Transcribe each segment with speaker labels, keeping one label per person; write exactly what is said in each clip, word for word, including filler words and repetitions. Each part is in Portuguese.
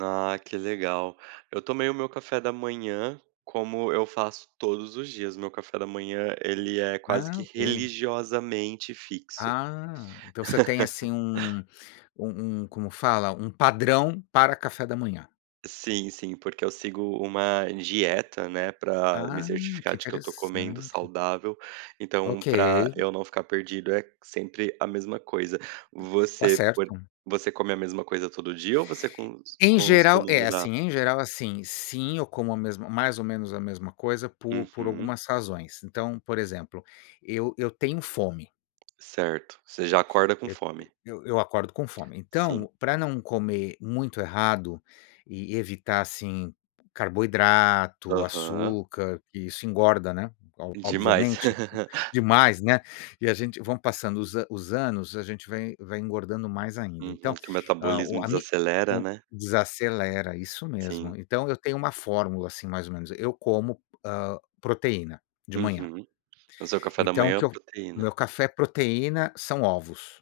Speaker 1: Ah, que legal. Eu tomei o meu café da manhã, como eu faço todos os dias, o meu café da manhã ele é quase
Speaker 2: Ah,
Speaker 1: que
Speaker 2: ok.
Speaker 1: religiosamente fixo.
Speaker 2: Ah, então você tem assim um um um como fala? um padrão para café da manhã.
Speaker 1: Sim, sim, porque eu sigo uma dieta, né, para me
Speaker 2: Ah, que
Speaker 1: certificar de que eu tô comendo
Speaker 2: interessante.
Speaker 1: saudável, então
Speaker 2: Ok.
Speaker 1: para eu não ficar perdido é sempre a mesma coisa.
Speaker 2: Tá
Speaker 1: Você
Speaker 2: certo.
Speaker 1: você come a mesma coisa todo dia ou você com
Speaker 2: Em geral
Speaker 1: costuma
Speaker 2: é,
Speaker 1: mudar?
Speaker 2: assim, em geral, assim, sim, como a mesma mais ou menos a mesma coisa por por
Speaker 1: Uhum.
Speaker 2: algumas razões, então, por exemplo, eu eu tenho fome.
Speaker 1: Certo, você já acorda com
Speaker 2: Eu
Speaker 1: fome.
Speaker 2: eu eu eu acordo com fome,
Speaker 1: Sim.
Speaker 2: então para não comer muito errado e evitar, assim, carboidrato,
Speaker 1: Aham.
Speaker 2: açúcar, que isso engorda, né,
Speaker 1: Demais.
Speaker 2: obviamente, demais, né. E a gente vão passando os os anos, a gente vai vai engordando mais ainda,
Speaker 1: Uhum.
Speaker 2: então,
Speaker 1: Que o
Speaker 2: a o
Speaker 1: metabolismo
Speaker 2: a me
Speaker 1: desacelera,
Speaker 2: o
Speaker 1: né.
Speaker 2: desacelera, isso mesmo.
Speaker 1: Sim.
Speaker 2: Então eu tenho uma fórmula, assim, mais ou menos, eu como, hã, proteína de manhã,
Speaker 1: Uhum. O seu café da
Speaker 2: então o
Speaker 1: manhã é
Speaker 2: que
Speaker 1: uma
Speaker 2: eu o meu
Speaker 1: proteína.
Speaker 2: café proteína, são ovos,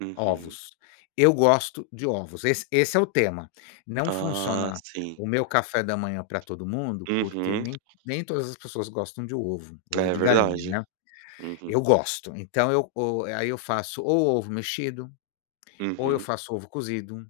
Speaker 1: Uhum.
Speaker 2: ovos, eu gosto de ovos, esse esse é o tema. Não
Speaker 1: Ah,
Speaker 2: funciona
Speaker 1: sim.
Speaker 2: o meu café da manhã para todo mundo, porque
Speaker 1: Uhum.
Speaker 2: nem nem todas as pessoas gostam de ovo, ovo
Speaker 1: É
Speaker 2: de galinha,
Speaker 1: verdade.
Speaker 2: né.
Speaker 1: Uhum.
Speaker 2: Eu gosto, então o e aí eu faço ou ovo mexido, ou eu
Speaker 1: Uhum.
Speaker 2: faço ovo cozido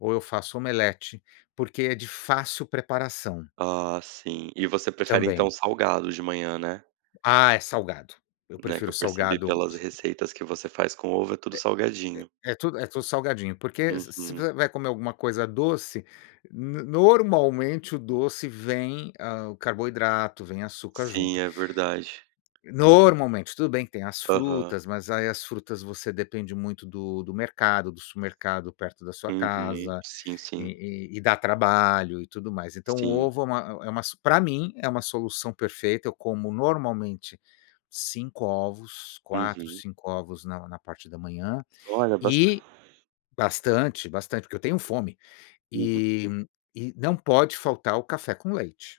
Speaker 2: ou eu faço omelete, porque é de fácil preparação.
Speaker 1: Ah, sim, e você prefere
Speaker 2: Também.
Speaker 1: então salgado de manhã, né.
Speaker 2: Ah, é salgado. Eu
Speaker 1: Não, é que
Speaker 2: prefiro
Speaker 1: eu percebi
Speaker 2: salgado.
Speaker 1: pelas receitas que você faz com ovo, é
Speaker 2: É
Speaker 1: tudo salgadinho.
Speaker 2: é é tudo é tudo salgadinho, porque se se
Speaker 1: Uhum.
Speaker 2: você vai comer alguma coisa doce, n normalmente o doce vem, ah, o carboidrato, vem açúcar
Speaker 1: Sim,
Speaker 2: junto.
Speaker 1: é verdade.
Speaker 2: Normalmente, tudo bem que tem as
Speaker 1: Aham.
Speaker 2: frutas, mas aí as frutas você depende muito do do mercado, do supermercado, perto da sua
Speaker 1: Uhum,
Speaker 2: casa,
Speaker 1: sim, sim.
Speaker 2: e e e dá trabalho e tudo mais. Então o
Speaker 1: Sim.
Speaker 2: ovo é uma é uma para mim é uma solução perfeita. Eu como normalmente cinco ovos, quatro,
Speaker 1: Uhum.
Speaker 2: cinco ovos na na parte da manhã,
Speaker 1: Olha bastante.
Speaker 2: e bastante bastante, porque eu tenho fome,
Speaker 1: Uhum.
Speaker 2: e e não pode faltar o café com leite.